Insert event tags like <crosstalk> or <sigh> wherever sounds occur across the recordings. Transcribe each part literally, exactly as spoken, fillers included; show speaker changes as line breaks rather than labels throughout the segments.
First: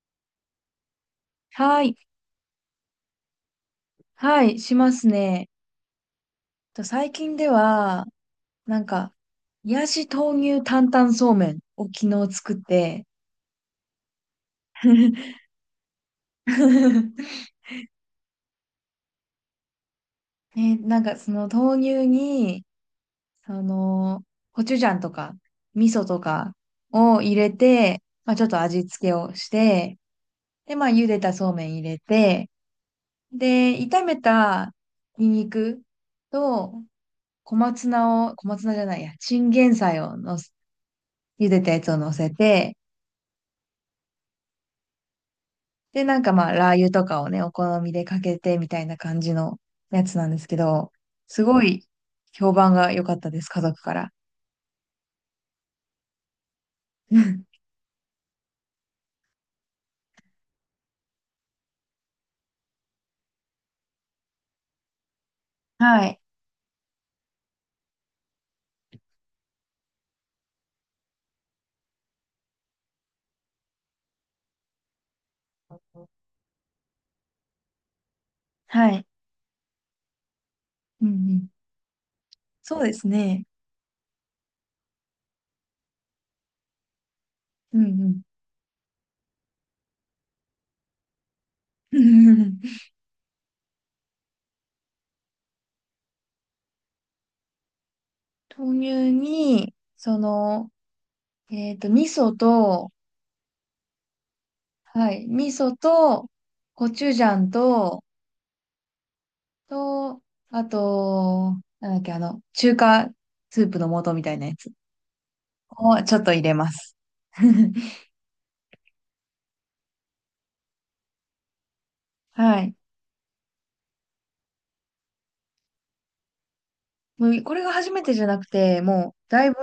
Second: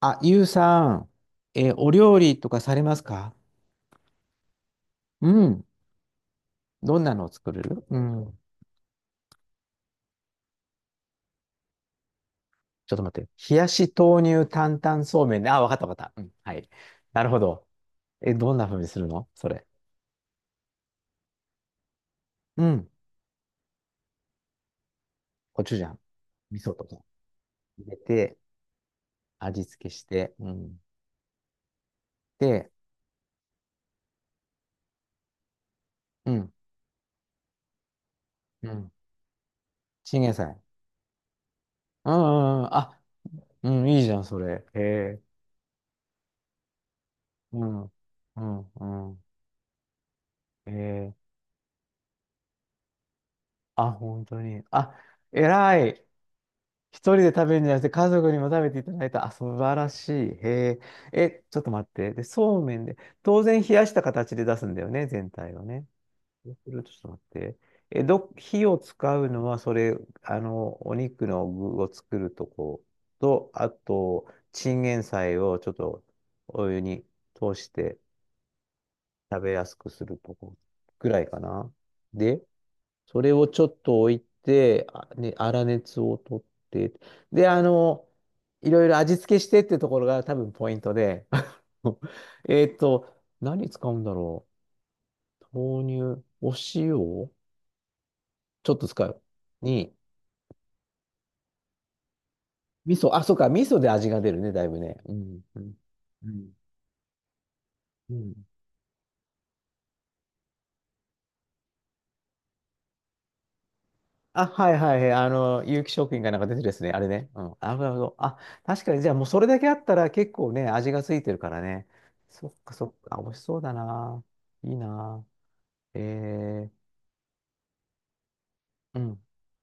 あ、ゆうさん、えー
は
お
い。
料理とかされますか？
はい、します
う
ね。
ん。
と
どん
最
なのを
近で
作れる？う
は、
ん。
なんか、冷やし豆乳担々そうめんを昨日作っ
ちょっと
て、
待って。冷やし豆乳担々そうめんね。あ、わかったわかった。うん。はい。な
<laughs>
るほど。え、どんな風にするのそれ？
ね、なんかその豆乳
う
に、
ん。
その、コチュジャンとか、
コチュジ
味
ャン、
噌とか
味噌とか
を入れ
入れ
て、まあ
て、
ちょっと味付けをし
味付け
て、
して、う
で、
ん。
まあ茹でたそうめん入れて、
で、
で、炒めたニンニク
うん。
と小松菜を、小松
う
菜じゃ
ん。
ないや、チンゲン菜を
チンゲン
のす、
菜。
茹でたやつを
う
乗
ん
せ
うんうん。
て、
あ、うん、いいじゃん、それ。へえ。
で、なんかまあ、ラー油とかをね、お
う
好
ん。
みでかけ
う
てみ
ん、
たいな
う
感
ん。
じのやつなんですけ
へ
ど、
え。
すごい評判が良かったです、家族
あ、
から。
本当に？あ、偉い。一人で食べる
<laughs>
んじゃなくて家族にも食べていただいた。あ、素晴らしい。へえ。え、ちょっと待って。で、そうめんで、当然冷やした形で出すんだよね、全体をね。
はい
そうすると、ちょっと待って。え、ど、火を使うのは、それ、あの、お肉の具を作るとこと、あと、チンゲン菜をちょっとお湯に通して
はい。
食べやすくするとこ
う
ぐ
んう
らいか
ん。
な。で、
そうです
それ
ね。
をちょっと置いて、あね、粗熱を取って、で、あ
う
の、
ん
いろいろ味付けしてってところが多分ポイントで、
う
<laughs>
ん。
えっ
<laughs>
と、何使うんだろう。豆乳、お塩、ちょ
豆
っと使
乳
う。
に、
に、
その、えっと、味噌と、
味噌、あ、そうか、味噌で味が出るね、だいぶね。
は
う
い、
ん。
味
うん。
噌と、
うん。
コチュジャンと、
うん。
と、あと、なんだっけ、あの、中華スープの素みたい
あ、
なや
は
つ
いはいはい。あの、有機
を
食
ちょ
品
っ
が
と
なん
入
か出
れ
てる
ま
ですね。
す。
あれね。うん。あ、なるほ
<laughs>
ど。あ、確かに、じゃあもうそれだけあったら結構ね、味がついてるからね。そっ
は
か
い。
そっか。美味しそうだな。いいな。えー、
もうこれが初めてじゃなくて、
う
も
ん。
うだいぶ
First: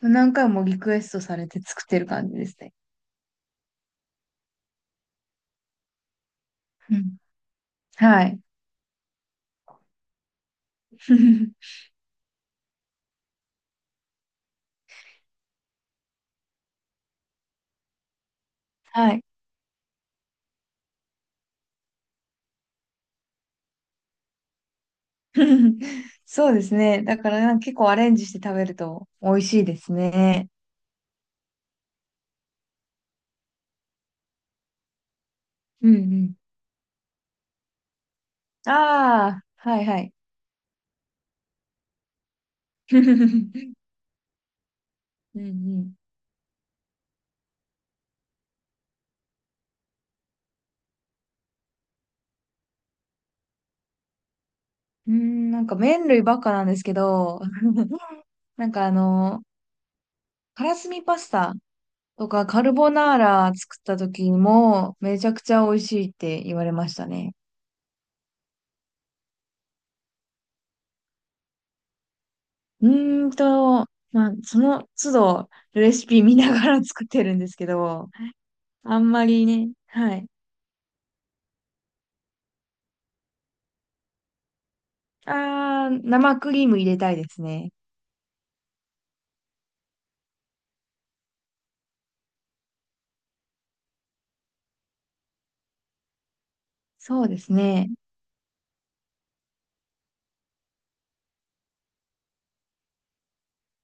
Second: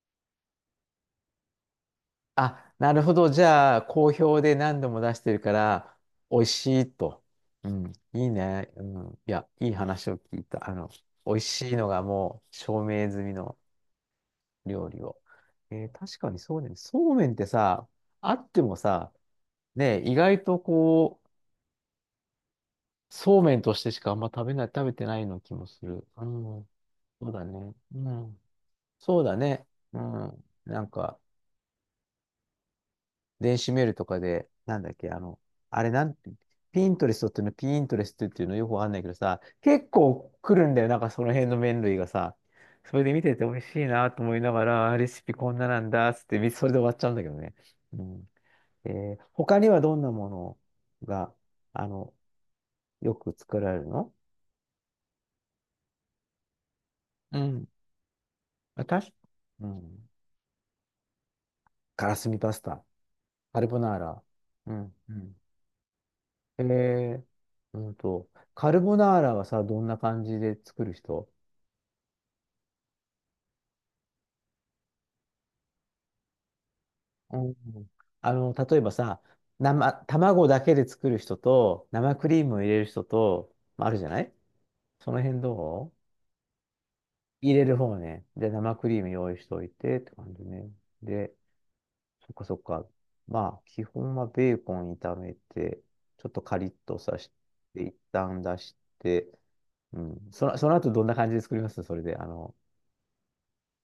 何回もリクエストされて作ってる感じですね。
あ、なるほど。じゃあ、好評で何度も出してるから、美味しい
うん。
と。うん。
は
いい
い。
ね。うん。いや、いい話を聞いた。あの、美味しい
<laughs>
のがもう証明済みの料理を。えー確かにそうね。そうめんってさ、あってもさ、
はい。
ねえ、意外とこう、そうめんとしてしかあんま食べない、食べてないような気もする。
<laughs>
う
そうで
ん、
すね。だ
そ
か
う
ら
だ
なんか
ね。
結構ア
う
レンジし
ん、
て食べると
そう
美
だ
味し
ね。
いです
うん、
ね。
なんか、電子メールとかで、なんだっけ、あの、あれ
うんう
なんて、
ん。
ピントレストっていうの、ピントレストっていうのよく
あ
わかんないけどさ、
あ、はい
結
はい。
構来るんだよ、なんかその辺の麺類がさ。それで見てて美味
<laughs>
しいなと思いながら、あレシピ
うんう
こんななん
ん。
だ、つって、それで終わっちゃうんだけどね。うん。えー他にはどんなものが、あの、よく作られるの？
うん、なんか麺類ばっかなんですけ
う
ど、
ん。
<laughs> なんかあ
私、
の、
うん。
からすみパスタ
から
と
すみ
か
パス
カル
タ、
ボナーラ
カル
作
ボ
った
ナーラ。
時
うん。
も
う
めちゃ
ん。
くちゃ美味しいって言
え
われました
ー、
ね。
うんと、カルボナーラはさ、どんな感じで作る人？
うーんと、まあ、その都度レシピ見ながら作ってる
う
んで
ん。
すけど、
あの、例えば
あん
さ、
まりね、
生、
はい。
卵だけで作る人と、生クリームを入れる人と、まああるじゃない、その辺
あ
どう？
ー、生クリーム入れたいです
入れ
ね。
る方ね。で、生クリーム用意しておいてって感じね。で、そっかそっか。まあ、基本はベーコン炒めて、ちょっとカリッとさ
そう
し
です
て、
ね。
一旦出して、うん。その、その後どんな感じで作りますそれで。あの、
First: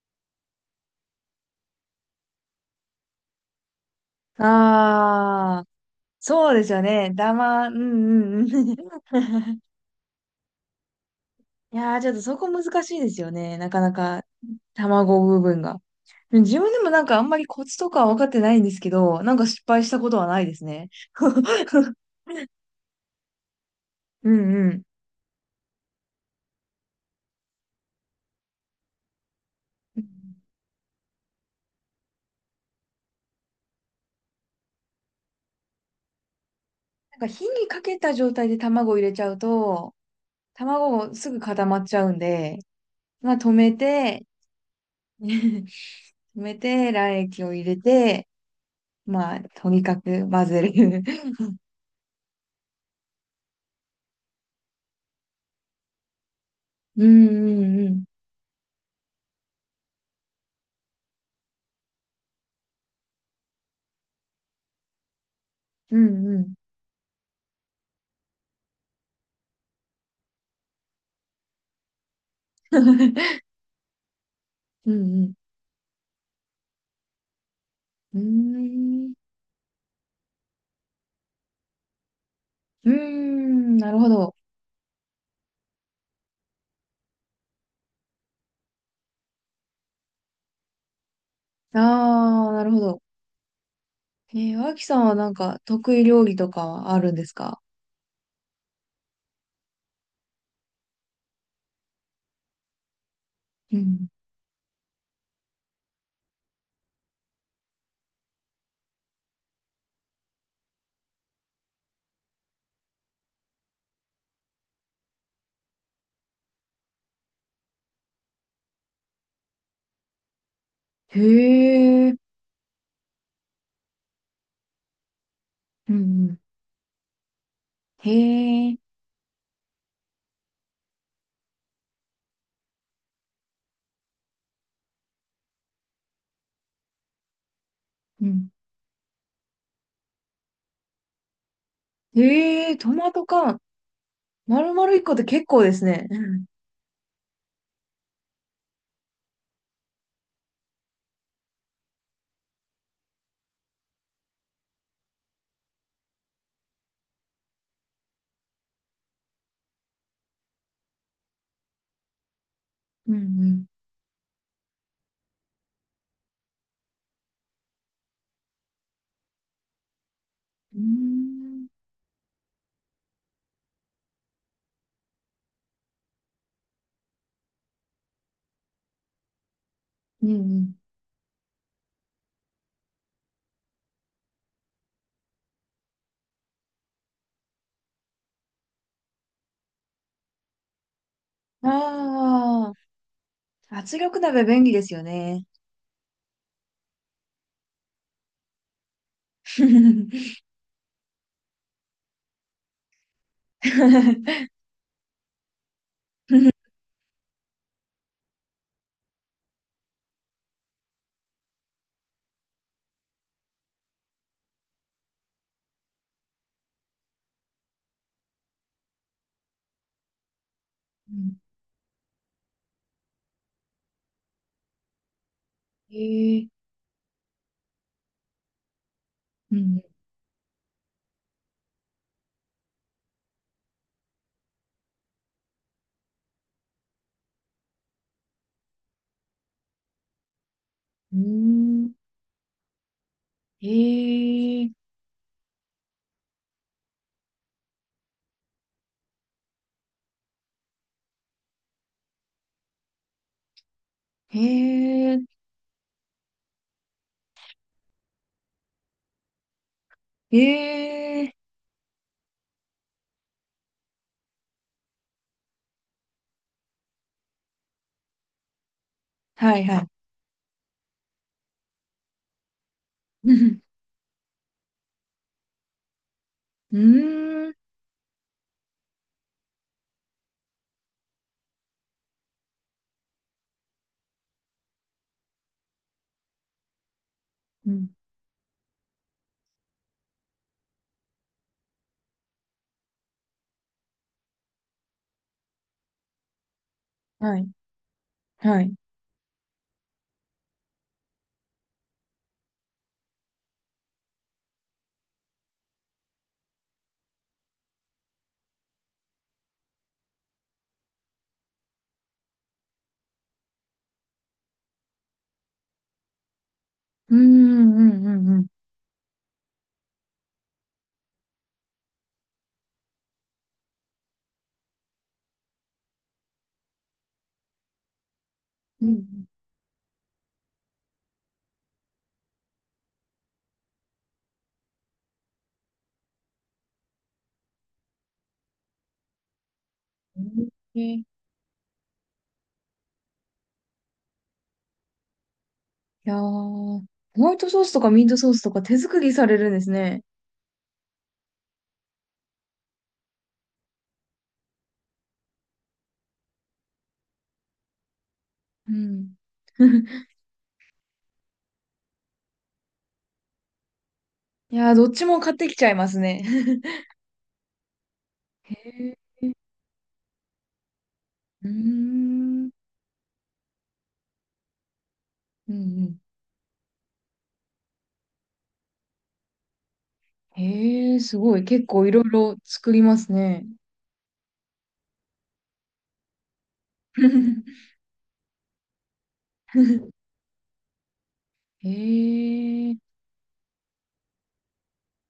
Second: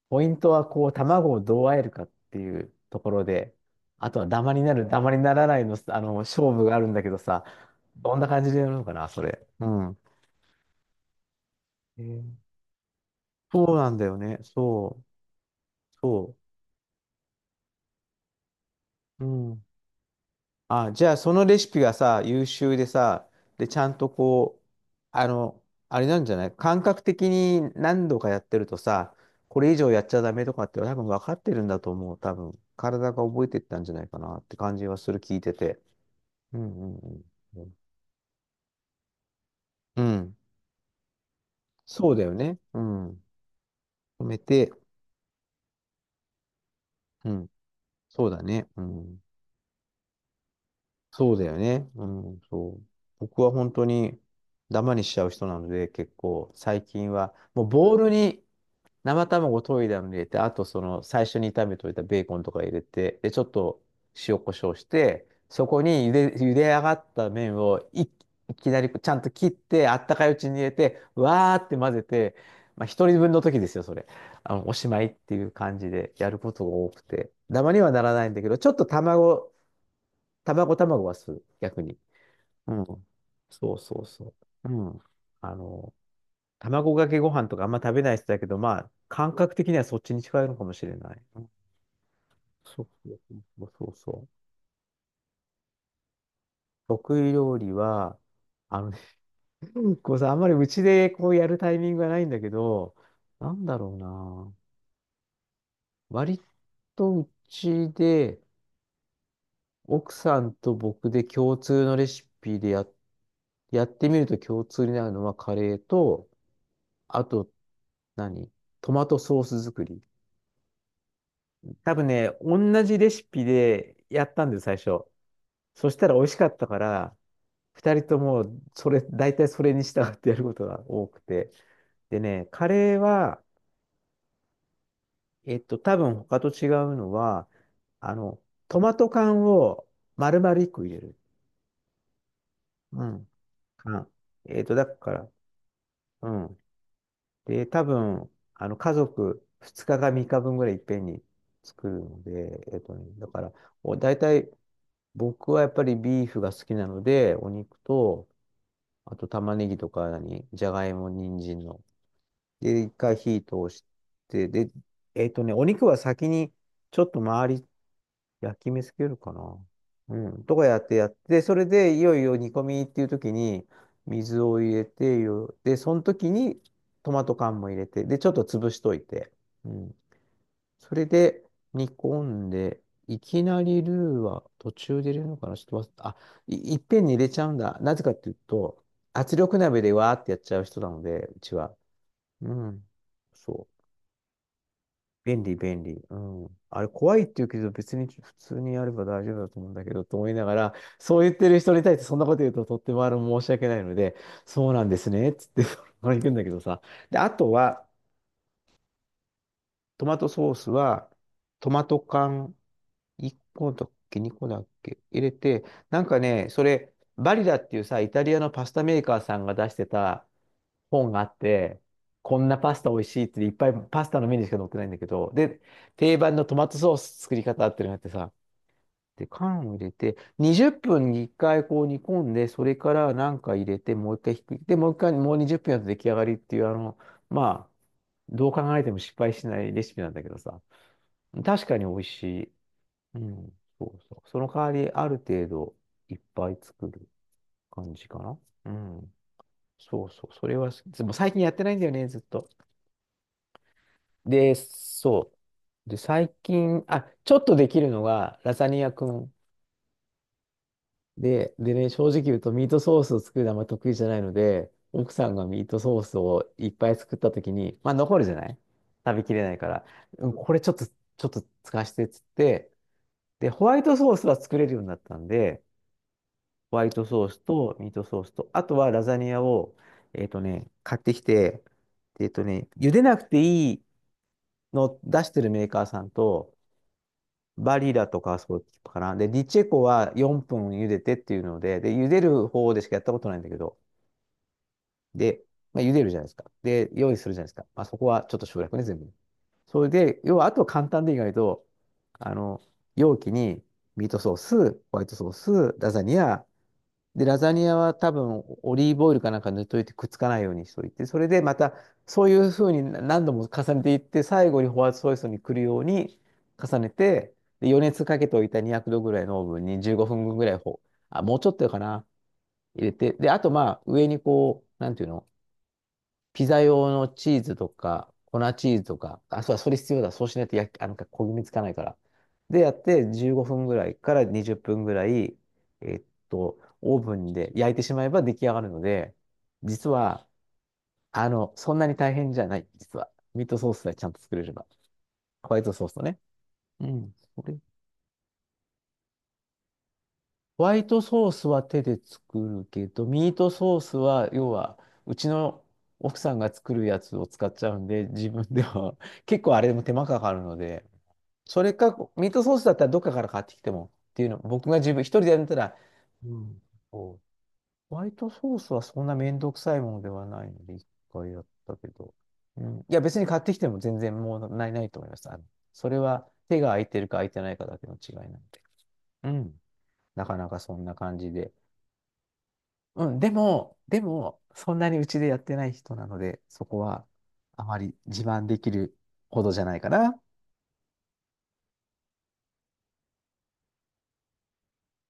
ポイントはこう、卵をどう和えるかっていうところで、あとはダマになる、ダマにならな
あ
い
ー、
の、あの、勝
そう
負
です
があ
よ
るんだけ
ね。
ど
だ
さ、
ま、うん
どんな感
うん
じで
う
やる
ん。
の
<laughs>
かな、それ。うん。
いや
え
ー、ちょっとそ
ー
こ難しいですよね。な
そう
か
な
な
んだよ
か、
ね。そう。
卵部分が。
そ
自分でもなんかあんまりコツとかは分かってないんですけど、
う。う
なんか失
ん。
敗したことはないですね。
あ、じゃあそのレシピが
<laughs>
さ、優秀でさ、で、ちゃんと
うん
こう、
うん。
あの、あれなんじゃない感覚的に何度かやってるとさ、これ以上やっちゃダメとかって多分分かってるんだと思う。多分、体が覚えてったんじゃないかなって感じはする、聞いてて。うんうん
なんか火
う
に
ん。
かけた状態で卵を入れちゃうと、
うん。
卵もすぐ固まっちゃ
そ
う
う
ん
だよね。
で、
うん。
まあ止めて、
止めて、
<laughs> 止めて、卵
う
液
ん。
を入れ
そ
て、
うだね。うん。
まあ、とにかく混ぜる。
そうだよね。うん。そう。僕は本当にダマにしちゃう人なので、結構最
<laughs> う
近
んう
は、もう
んう
ボー
ん。
ルに、生卵溶いたのに入れて、あとその最初に炒めといたベーコンとか入れて、で、ちょっと塩コショウして、そこ
う
に茹
ん
で、
う
茹
ん。
で上がった麺をい、いきなりちゃんと切って、あったかいうちに入れて、わーって混ぜて、まあ一人分の
<laughs>
時ですよ、それ。あの、おし
う
まいっ
ん
ていう感じでやることが多くて。ダマにはなら
うん。
ないんだけど、
う
ちょっと
ーん。
卵、卵卵はする、逆に。うん。
うー
そ
ん、
う
な
そ
る
う
ほ
そ
ど。
う。うん。あの卵かけご飯とかあんま食べない人だけど、まあ、感覚的にはそっちに近いのかもしれない。うん。
ああ、なるほ
そう
ど。
そうそうそうそう。
えー、脇さんはなんか得意料理とかはあるん
得
で
意
す
料
か。
理は、あのね、<laughs> こうさ、あんまりうちでこうやるタイミングがないんだけど、なん
う
だろう
ん。
な。割とうちで、奥さんと僕で共通のレシピでや、やってみると共通になるのはカレーと、あと何トマトソース作り。
へ
多分
え。
ね、同じレシピでやったんです、最初。そ
う
し
んう
たら美味し
ん。
かったから、二人
へ
とも、
え。
それ、大体それに従ってやることが多くて。でね、カレーは、えっと、多分他と違うのは、あ
う
の、
ん。
トマト缶を丸々一個入れる。
へえ、ト
う
マト
ん。
缶。
缶。えっ
丸
と、だ
々1
か
個って
ら、
結構ですね。う
う
ん
ん。で、多分、あの、家族ふつかかさんにちぶんぐらいいっぺんに作るので、えっとね、だから、お大体僕はやっぱりビーフが好きなので、お肉と、あと玉ねぎとか何、じゃがいも、人参の。で、一
う
回火通
ん
して、で、えっとね、お肉は先にちょっと周り焼き目つけるかな。うん、とかや
うん。
っ
うー
てやって、それ
ん。
でいよいよ煮込みっていう時に水を入れてよ、で、その時にトマト缶も入れて、で、ちょっと潰しといて。うん。
うん
それで煮込んで、いきなりルーは途中で入れるのかなちょっと忘れた。あ、い、いっぺんに入れちゃうんだ。なぜかっていうと、圧力鍋でわーってやっちゃう人なので、うち
うん。
は。う
あ
ん。そ
あ、
う。
圧力鍋便利ですよ
便
ね。
利、便利。うん。あれ、怖いって言うけど、別に普通にやれば大丈夫だと
<laughs> う
思うんだけど、
ん。
と思いながら、そう言ってる人に対してそんなこと言うと、とってもあの申し訳ないので、
<laughs>
そうなんですね、つって、<laughs> これ行くんだけどさ。で、あとは、トマトソースは、トマト缶いっこだっけ、にこだっけ、入れて、なんかね、それ、バリラっていうさ、イタリアのパスタメーカーさんが出してた本があって、こんなパスタ美味しいっていっぱいパスタのメニューしか載ってないんだけど、で、
へ
定番の
え。
トマトソース作り方っていうのがあってさ、で、
う
缶を入
ん
れて、にじゅっぷんにいっかいこう煮込んで、それからなんか入れて、もう一回ひっくり、で、もう一回、もうにじゅっぷんやると出来上がりっていう、あの、まあ、どう考えても失敗しないレシピなんだけどさ。
うん。
確かに
ー
美
ん。
味しい。うん、
へ
そうそう。その代
え。
わり、ある程度いっぱい作る感じかな。うん。そうそう。それは好き、でも最近やってないんだよね、ずっと。
へ
で、
え。
そう。で、最近、あ、ちょっとできるのが、ラザニアくん。
へえ。
で、でね、正直言うとミートソースを作るのはあんま得意じゃないので、奥さんがミートソースをいっぱい作った時に、まあ残るじゃない。食べきれない
はい
か
は
ら、
い。
うんこれちょっと、ちょっと使わせてっつって、で、ホワ
<laughs>
イトソースは作れるようになったんで、ホ
う
ワイトソース
ーん。
とミートソースと、あとはラザニアを、えっとね、買ってきて、えっとね、茹でなくていいのを出してるメーカーさんと、
う
バ
ん。
リだとか、そうかな。で、ディチェコはよんぷん茹でてっていうので、で、茹でる方でしかやったことないんだけど、で、まあ、茹でるじゃないですか。で、用意する
は
じゃない
い。
ですか。まあ、そこはちょっと
は
省
い。
略ね、全部。それで、要は、あとは簡単で意外と、あの、容器にミートソース、ホワイトソース、ラザニア、で、ラザニアは多分オリーブオイルかなんか塗っといてくっつかないようにしといて、それでまたそういうふうに何度も重ねていって、最後にホワイトソースに来るように重ね
うーんう
て、で余熱
んう
かけ
ん
て
う
お
ん。
いたにひゃくどぐらいのオーブンにじゅうごふんぐらいほ、あ、もうちょっとかな、入れて、で、あとまあ上にこう、なんていうのピザ用のチーズとか、粉チーズ
う
とか、
ん。
あ、そうだ、それ必要だ。そうしないと焼き、あ、なんか焦げ目つかないから。で、やってじゅうごふんぐらいからにじゅっぷんぐらい、えっと、オーブンで焼いてしまえば出来上がるので、実
う
は、
んへえ。い
あの、そんなに大変じゃない、実は。ミートソースさえちゃんと作れれば。ホワイトソースと
やー、
ね。
ホ
うん。
ワイ
そ
ト
れ
ソースとかミートソースとか手作りされるんですね。
ホワイトソースは手で作るけど、ミートソースは、要は、うちの奥さんが作るやつを使っちゃうんで、自分で
う
は
ん。
<laughs> 結構あれでも手
<laughs>
間かかるので、それか、ミートソースだったらどっかから買ってきてもっていうの、
い
僕
やー、
が
どっ
自分、一
ちも
人で
買っ
やっ
て
た
きちゃ
ら、
いますね。
う
<laughs>
ん、そうホワイト
へ
ソースはそんなめ
ー
んどくさいものではないので、一回やっ
うー
たけど。
ん、うん
うん、いや、別に買ってきても全然もうない、ないと思います。あの、
う
それ
ん。
は手が空いてるか空いてないかだけの違いなんで。うん。なかなかそんな
へえ、す
感じ
ごい。
で。
結構いろいろ作りま
う
す
ん、で
ね。
も、でも、そんなにうちでやってない人なので、そこはあ
<laughs>
まり自慢できるほどじゃないかな。
へえ。